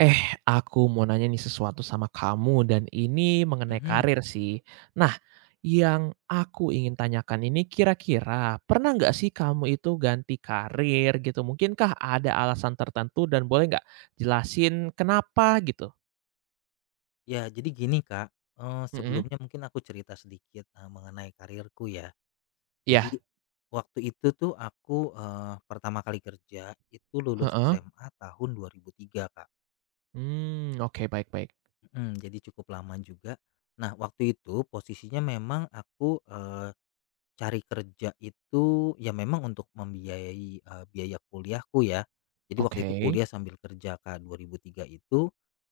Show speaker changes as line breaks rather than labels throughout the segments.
Eh, aku mau nanya nih sesuatu sama kamu dan ini mengenai
Mhm.
karir sih. Nah, yang aku ingin tanyakan ini kira-kira pernah nggak sih kamu itu ganti karir gitu? Mungkinkah ada alasan tertentu dan boleh nggak jelasin kenapa gitu?
Ya, jadi gini Kak,
Mhm.
sebelumnya mungkin aku cerita sedikit, mengenai karirku ya.
Iya.
Jadi, waktu itu tuh aku, pertama kali kerja itu lulus
Heeh.
SMA tahun 2003 Kak,
Mmm, oke, baik, baik.
mhm, jadi cukup lama juga. Nah, waktu itu posisinya memang aku, cari kerja itu ya memang untuk membiayai, biaya kuliahku ya. Jadi waktu itu
Oke.
kuliah sambil kerja Kak, 2003 itu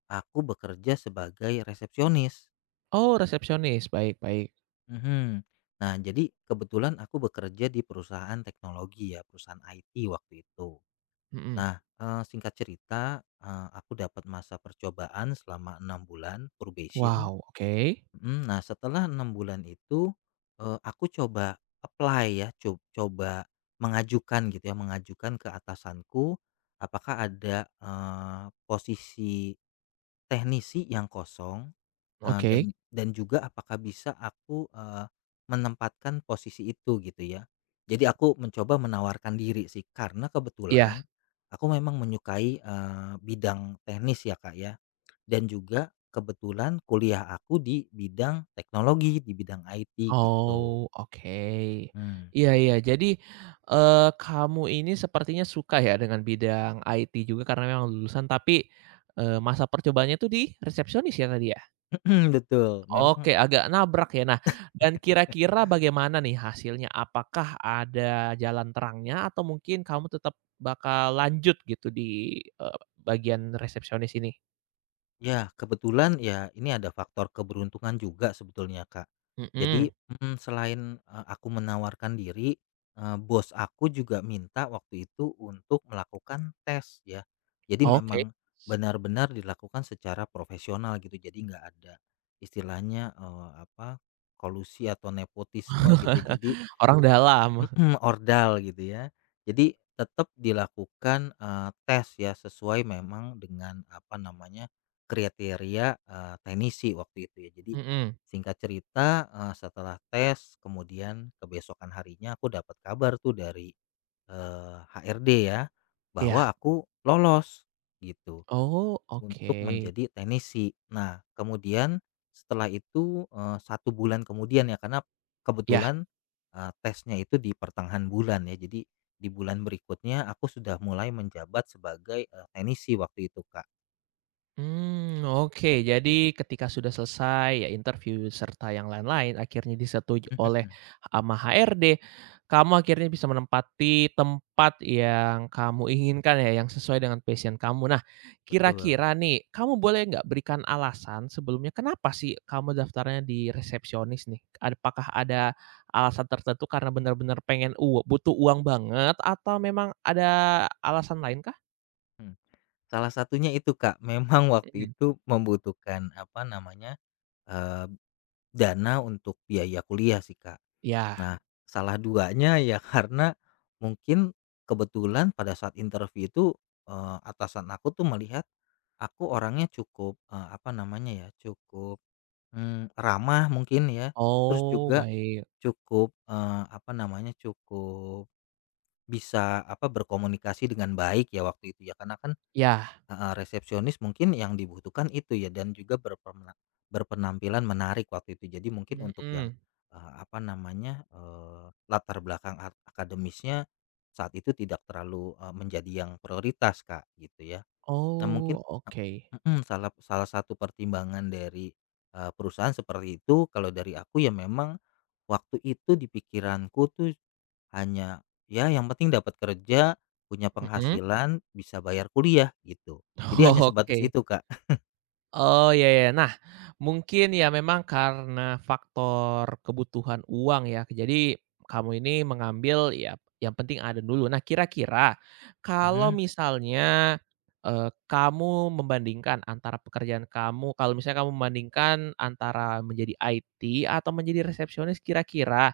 aku bekerja sebagai resepsionis.
Oh, resepsionis, baik, baik.
Mhm. Nah, jadi kebetulan aku bekerja di perusahaan teknologi ya, perusahaan IT waktu itu.
Mhm.
Nah, singkat cerita, aku dapat masa percobaan selama 6 bulan probation.
Wow, oke.
Nah, setelah 6 bulan itu, aku coba apply ya, coba mengajukan gitu ya, mengajukan ke atasanku apakah ada posisi teknisi yang kosong. Eee,
Oke.
dan juga apakah bisa aku, menempatkan posisi itu gitu ya. Jadi aku mencoba menawarkan diri sih karena
Iya.
kebetulan aku memang menyukai, bidang teknis ya, Kak, ya dan juga kebetulan kuliah aku di bidang teknologi, di bidang IT gitu.
Oh, oke.
Mmm,
Iya, iya. Jadi, kamu ini sepertinya suka ya dengan bidang IT juga karena memang lulusan tapi, masa percobaannya tuh di resepsionis ya tadi ya?
betul
Oke,
memang.
agak nabrak ya. Nah, dan kira-kira bagaimana nih hasilnya? Apakah ada jalan terangnya atau mungkin kamu tetap bakal lanjut gitu di, bagian resepsionis ini?
Ya, kebetulan ya ini ada faktor keberuntungan juga sebetulnya, Kak.
Mhm.
Jadi, selain, aku menawarkan diri, bos aku juga minta waktu itu untuk melakukan tes ya. Jadi
Oke.
memang benar-benar dilakukan secara profesional gitu. Jadi nggak ada istilahnya, apa, kolusi atau nepotisme gitu. Jadi,
Orang dalam.
mhm, ordal gitu ya. Jadi tetap dilakukan, tes ya sesuai memang dengan apa namanya, kriteria, teknisi waktu itu ya. Jadi
Mhm.
singkat cerita, setelah tes kemudian kebesokan harinya aku dapat kabar tuh dari, HRD ya
Iya.
bahwa aku lolos gitu.
Oh,
Untuk
oke.
menjadi teknisi. Nah, kemudian setelah itu, 1 bulan kemudian ya, karena
Iya.
kebetulan, tesnya itu di pertengahan bulan ya, jadi di bulan berikutnya aku sudah mulai menjabat sebagai, teknisi waktu itu, Kak.
Hmm, oke. Jadi ketika sudah selesai, ya interview serta yang lain-lain, akhirnya disetujui oleh
Mhm,
ama HRD, kamu akhirnya bisa menempati tempat yang kamu inginkan ya, yang sesuai dengan passion kamu. Nah,
betul.
kira-kira nih, kamu boleh nggak berikan alasan sebelumnya kenapa sih kamu daftarnya di resepsionis nih? Apakah ada alasan tertentu karena benar-benar pengen u butuh uang banget atau memang ada alasan lain kah?
Mhm. Salah satunya itu, Kak, memang waktu
Mhm.
itu membutuhkan, apa namanya, eee, dana untuk biaya kuliah sih, Kak.
Ya.
Nah, salah duanya ya karena mungkin kebetulan pada saat interview itu, atasan aku tuh melihat aku orangnya cukup, apa namanya ya, cukup, ramah mungkin ya, terus
Oh,
juga
baik.
cukup, apa namanya, cukup bisa, apa, berkomunikasi dengan baik ya waktu itu ya, karena kan,
Ya.
heeh, resepsionis mungkin yang dibutuhkan itu ya dan juga berpenampilan menarik waktu itu. Jadi mungkin untuk yang,
Mhm.
apa namanya, latar belakang akademisnya saat itu tidak terlalu, menjadi yang prioritas, Kak, gitu ya. Nah mungkin
Oh, oke.
salah salah satu pertimbangan dari, perusahaan seperti itu kalau dari aku ya memang, waktu itu di pikiranku tuh, hanya ya yang penting dapat kerja, punya
Mhm.
penghasilan, bisa bayar kuliah gitu, jadi hanya sebatas
Oke.
itu Kak.
Oh, ya ya. Nah, mungkin ya memang karena faktor kebutuhan uang ya, jadi kamu ini mengambil ya yang penting ada dulu. Nah, kira-kira kalau
Mhm,
misalnya, kamu membandingkan antara pekerjaan kamu kalau misalnya kamu membandingkan antara menjadi IT atau menjadi resepsionis, kira-kira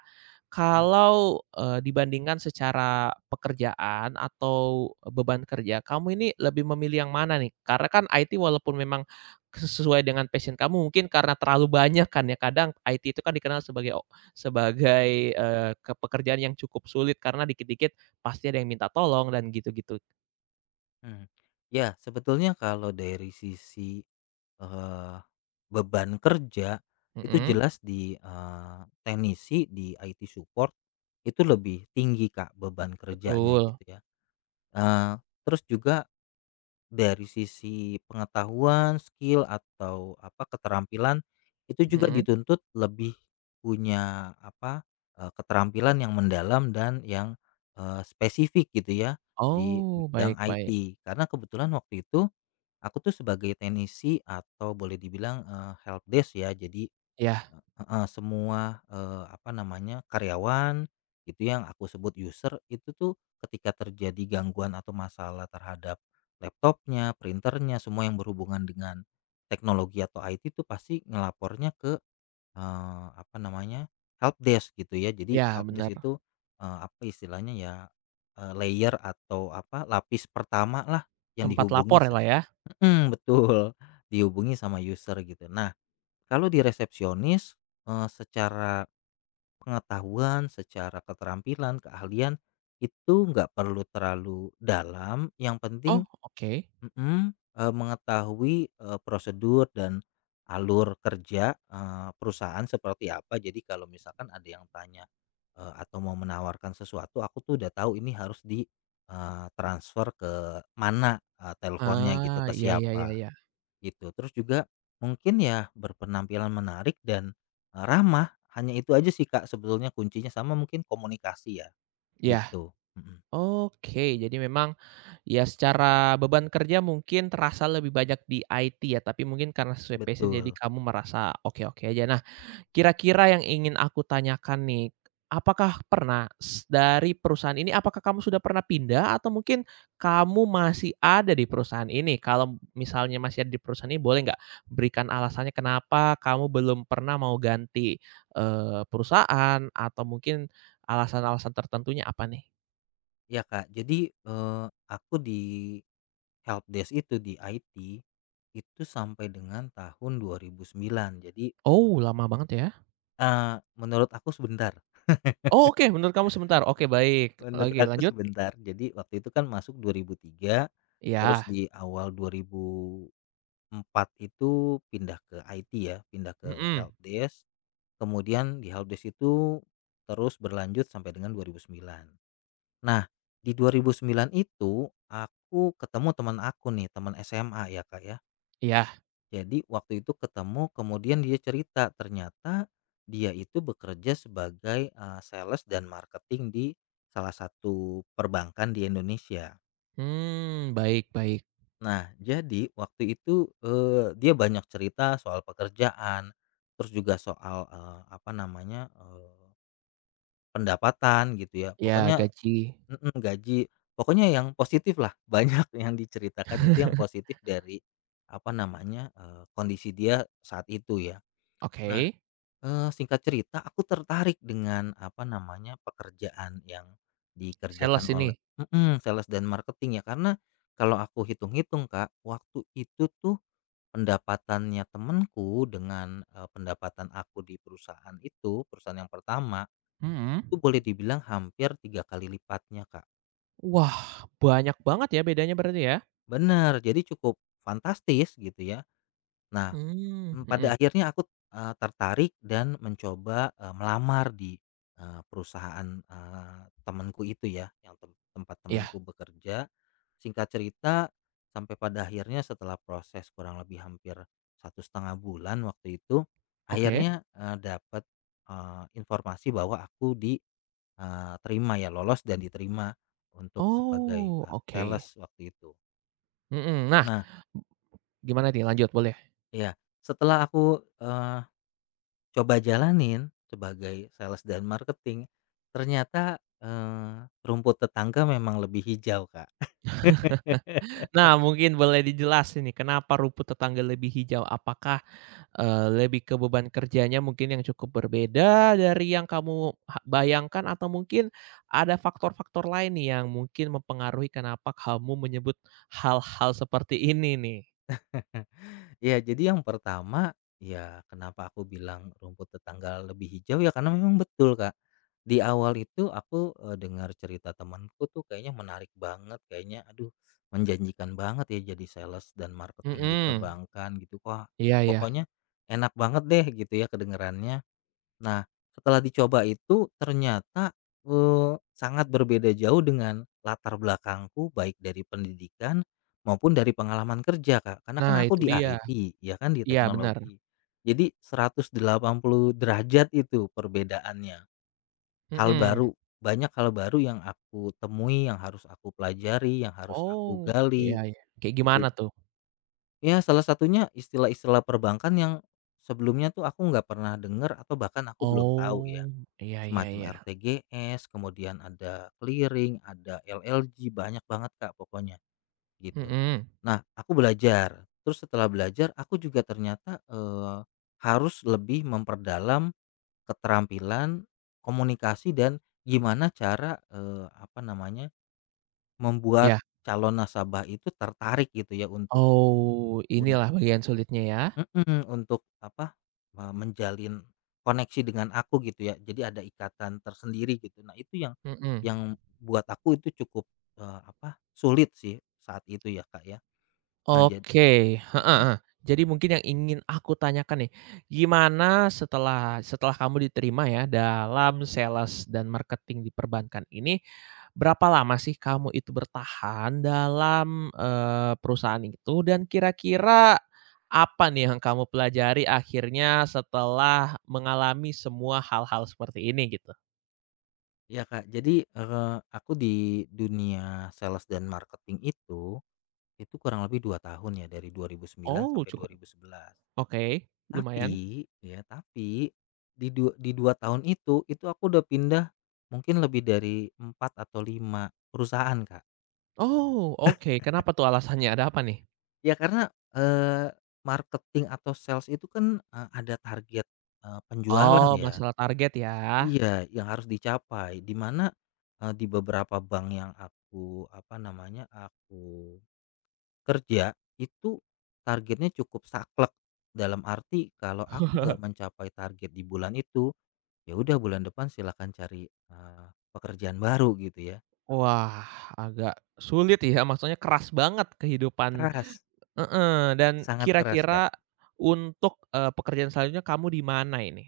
mhm,
kalau, dibandingkan secara pekerjaan atau beban kerja, kamu ini lebih memilih yang mana nih? Karena kan IT walaupun memang sesuai dengan passion kamu mungkin karena terlalu banyak kan ya kadang IT itu kan dikenal sebagai sebagai, eee, ke pekerjaan yang cukup sulit karena dikit-dikit pasti ada yang minta tolong dan gitu-gitu.
mhm. Ya sebetulnya kalau dari sisi, Eee, beban kerja itu
Mhm.
jelas di, teknisi, di IT support itu lebih tinggi, Kak, beban kerjanya
Betul.
gitu ya. Eee, terus juga dari sisi pengetahuan, skill, atau apa, keterampilan itu juga
Mhm.
dituntut lebih punya apa, keterampilan yang mendalam dan yang, spesifik gitu ya di
Oh, baik,
bidang
baik.
IT. Karena kebetulan waktu itu aku tuh sebagai teknisi atau boleh dibilang, help desk ya. Jadi,
Ya,
heeh, semua, apa namanya, karyawan itu yang aku sebut user, itu tuh ketika terjadi gangguan atau masalah terhadap laptopnya, printernya, semua yang berhubungan dengan teknologi atau IT itu pasti ngelapornya ke, apa namanya, help desk gitu ya. Jadi
ya,
help
benar.
desk itu, apa istilahnya ya, layer atau apa, lapis pertama lah yang
Tempat
dihubungi.
lapor ya, lah, ya?
Hmm, betul, dihubungi sama user gitu. Nah, kalau di resepsionis, secara pengetahuan, secara keterampilan, keahlian, itu nggak perlu terlalu dalam, yang penting,
Oh, oke.
mhm, mengetahui, prosedur dan alur kerja, perusahaan seperti apa. Jadi kalau misalkan ada yang tanya, atau mau menawarkan sesuatu, aku tuh udah tahu ini harus di, transfer ke mana, teleponnya gitu,
Ah,
ke
iya, iya, iya,
siapa.
iya.
Gitu, terus juga mungkin ya berpenampilan menarik dan, ramah, hanya itu aja sih Kak sebetulnya kuncinya sama mungkin komunikasi ya,
Ya.
gitu. Mhm,
Oke, jadi memang ya secara beban kerja mungkin terasa lebih banyak di IT ya, tapi mungkin karena sesuai passion jadi
betul.
kamu merasa oke-oke aja. Nah, kira-kira yang ingin aku tanyakan nih, apakah pernah s dari perusahaan ini apakah kamu sudah pernah pindah atau mungkin kamu masih ada di perusahaan ini? Kalau misalnya masih ada di perusahaan ini boleh nggak berikan alasannya kenapa kamu belum pernah mau ganti, perusahaan atau mungkin alasan-alasan tertentunya apa nih?
Ya Kak, jadi, aku di helpdesk itu di IT, itu sampai dengan tahun 2009. Jadi,
Oh, lama banget ya?
eee, menurut aku sebentar,
Oh, oke, menurut kamu sebentar. Oke, baik,
menurut
lagi
aku
lanjut?
sebentar. Jadi waktu itu kan masuk 2003, terus
Iya.
di awal 2004 itu pindah ke IT ya, pindah ke
Mhm.
helpdesk, kemudian di helpdesk itu terus berlanjut sampai dengan 2009. Nah, di 2009 itu aku ketemu teman aku nih, teman SMA ya, Kak, ya.
Iya.
Jadi waktu itu ketemu kemudian dia cerita ternyata dia itu bekerja sebagai, sales dan marketing di salah satu perbankan di Indonesia.
Mmm, baik, baik.
Nah, jadi waktu itu, dia banyak cerita soal pekerjaan, terus juga soal, apa namanya, pendapatan gitu ya,
Ya,
pokoknya,
gaji.
mhm, gaji, pokoknya yang positif lah. Banyak yang diceritakan itu yang positif dari, apa namanya, kondisi dia saat itu ya. Nah,
Oke.
singkat cerita aku tertarik dengan, apa namanya, pekerjaan yang dikerjakan
Sales
oleh,
ini.
sales dan marketing ya, karena kalau aku hitung-hitung Kak, waktu itu tuh pendapatannya temenku dengan, pendapatan aku di perusahaan itu, perusahaan yang pertama, itu
Mhm.
boleh dibilang hampir 3 kali lipatnya, Kak.
Wah, banyak banget ya bedanya berarti ya?
Benar, jadi cukup fantastis gitu ya. Nah,
Mmm,
Pada
mhm.
akhirnya aku, tertarik dan mencoba, melamar di, perusahaan, temanku itu ya, yang tempat
Iya,
temanku bekerja. Singkat cerita, sampai pada akhirnya setelah proses kurang lebih hampir 1,5 bulan waktu itu,
oke.
akhirnya dapat informasi bahwa aku diterima ya, lolos dan diterima untuk sebagai,
Oh, oke.
sales waktu itu.
Mhm, nah,
Nah,
gimana nih? Lanjut, boleh.
ya setelah aku coba jalanin sebagai sales dan marketing, ternyata, rumput tetangga memang lebih hijau, Kak.
Nah, mungkin boleh dijelasin nih kenapa rumput tetangga lebih hijau? Apakah, lebih ke beban kerjanya mungkin yang cukup berbeda dari yang kamu ha bayangkan atau mungkin ada faktor-faktor lain nih yang mungkin mempengaruhi kenapa kamu menyebut hal-hal seperti ini nih?
Ya jadi yang pertama, ya kenapa aku bilang rumput tetangga lebih hijau, ya karena memang betul, Kak. Di awal itu aku, dengar cerita temanku tuh kayaknya menarik banget, kayaknya aduh menjanjikan banget ya jadi sales dan marketing di
Mhm.
perbankan gitu, wah,
Iya, iya.
pokoknya enak banget deh gitu ya kedengerannya. Nah, setelah dicoba itu ternyata, sangat berbeda jauh dengan latar belakangku baik dari pendidikan maupun dari pengalaman kerja, Kak. Karena kan
Nah,
aku
itu
di
dia.
IT ya kan, di
Iya, benar.
teknologi. Jadi 180 derajat itu perbedaannya. Hal
Mhm.
baru, banyak hal baru yang aku temui, yang harus aku pelajari, yang harus aku
Oh, iya,
gali
iya. Kayak
gitu.
gimana tuh?
Ya salah satunya istilah-istilah perbankan yang sebelumnya tuh aku nggak pernah dengar atau bahkan aku belum tahu ya.
Oh, iya, iya,
Semacam
iya.
RTGS, kemudian ada clearing, ada LLG, banyak banget Kak pokoknya, gitu.
Mhm.
Nah, aku belajar, terus setelah belajar aku juga ternyata, harus lebih memperdalam keterampilan komunikasi dan gimana cara, apa namanya, membuat
Iya.
calon nasabah itu tertarik gitu ya untuk
Oh, inilah bagian sulitnya ya?
Mhm, untuk apa, menjalin koneksi dengan aku gitu ya. Jadi ada ikatan tersendiri gitu. Nah itu yang
Mhm.
buat aku itu cukup, apa, sulit sih saat itu ya, Kak, ya. Nah jadi.
Oke, heeh,
Mhm.
heeh. Jadi mungkin yang ingin aku tanyakan nih, gimana setelah setelah kamu diterima ya dalam sales dan marketing di perbankan ini, berapa lama sih kamu itu bertahan dalam, perusahaan itu dan kira-kira apa nih yang kamu pelajari akhirnya setelah mengalami semua hal-hal seperti ini gitu?
Iya, Kak. Jadi, aku di dunia sales dan marketing itu kurang lebih 2 tahun ya dari 2009
Oh,
sampai dua
cukup
ribu sebelas.
oke, lumayan.
Tapi di dua tahun itu aku udah pindah mungkin lebih dari 4 atau 5 perusahaan, Kak.
Oh, oke, kenapa tuh alasannya? Ada apa nih?
Ya karena, eee, marketing atau sales itu kan, ada target, penjualan
Oh,
ya.
masalah target ya?
Iya, yang harus dicapai, di mana, di beberapa bank yang aku, apa namanya, aku kerja, itu targetnya cukup saklek. Dalam arti kalau aku nggak mencapai target di bulan itu, ya udah bulan depan silahkan cari, pekerjaan baru gitu ya.
Wah, agak sulit ya, maksudnya keras banget kehidupan.
Keras,
Heeh, dan
sangat keras, Kak.
kira-kira untuk, pekerjaan selanjutnya kamu di mana ini?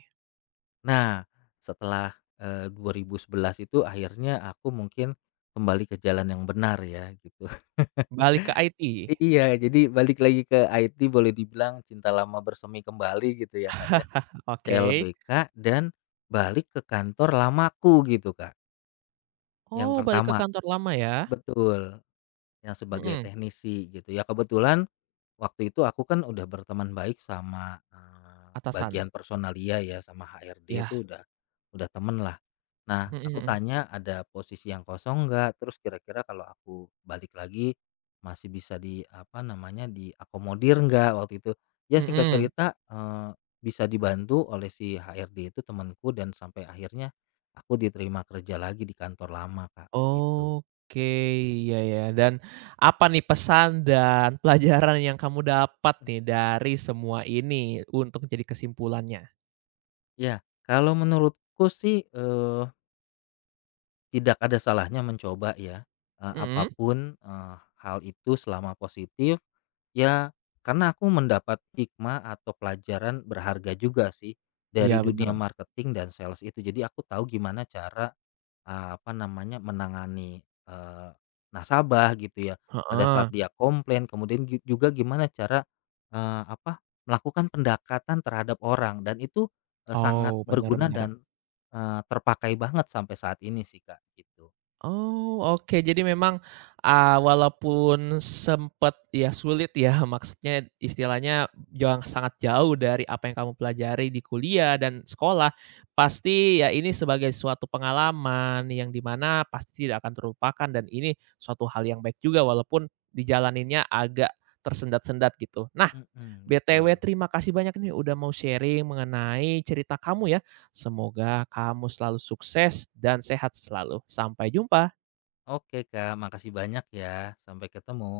Nah, setelah, 2011 itu akhirnya aku mungkin kembali ke jalan yang benar ya gitu.
Balik ke IT?
Iya, jadi balik lagi ke IT boleh dibilang cinta lama bersemi kembali gitu ya, Kak, ya.
Oke.
CLBK dan balik ke kantor lamaku gitu, Kak, yang
Oh, balik ke
pertama.
kantor lama ya?
Betul, yang sebagai
Mhm,
teknisi gitu ya. Kebetulan waktu itu aku kan udah berteman baik sama,
atasan?
bagian personalia ya, sama HRD
Iya,
itu udah temen lah. Nah, aku
mhm,
tanya, "Ada posisi yang kosong nggak? Terus kira-kira kalau aku balik lagi masih bisa di apa namanya, diakomodir nggak?" Waktu itu. Ya
mhm,
singkat
mhm.
cerita, bisa dibantu oleh si HRD itu temanku dan sampai akhirnya aku diterima kerja lagi di kantor lama Kak, gitu.
Oke, iya ya, dan apa nih pesan dan pelajaran yang kamu dapat
Mmm.
nih dari semua ini untuk jadi kesimpulannya?
Ya, kalau menurutku sih, tidak ada salahnya mencoba ya,
Mhm,
apapun, hal itu selama positif, ya karena aku mendapat hikmah atau pelajaran berharga juga sih dari
iya,
dunia
bener,
marketing dan sales itu. Jadi aku tahu gimana cara, apa namanya, menangani, eee, nasabah gitu ya, pada saat
heeh.
dia komplain kemudian, juga gimana cara, apa, melakukan pendekatan terhadap orang dan itu, sangat
Oh,
berguna
benar-benar.
dan, terpakai banget sampai saat ini sih Kak, gitu.
Oh, oke. Jadi memang, walaupun sempet ya sulit ya, maksudnya istilahnya yang sangat jauh dari apa yang kamu pelajari di kuliah dan sekolah, pasti ya ini sebagai suatu pengalaman yang dimana pasti tidak akan terlupakan dan ini suatu hal yang baik juga walaupun dijalaninnya agak tersendat-sendat gitu. Nah,
Mhm,
BTW
betul.
terima kasih banyak nih udah mau sharing mengenai cerita kamu ya. Semoga kamu selalu sukses dan sehat selalu. Sampai jumpa.
Oke Kak, makasih banyak ya, sampai ketemu.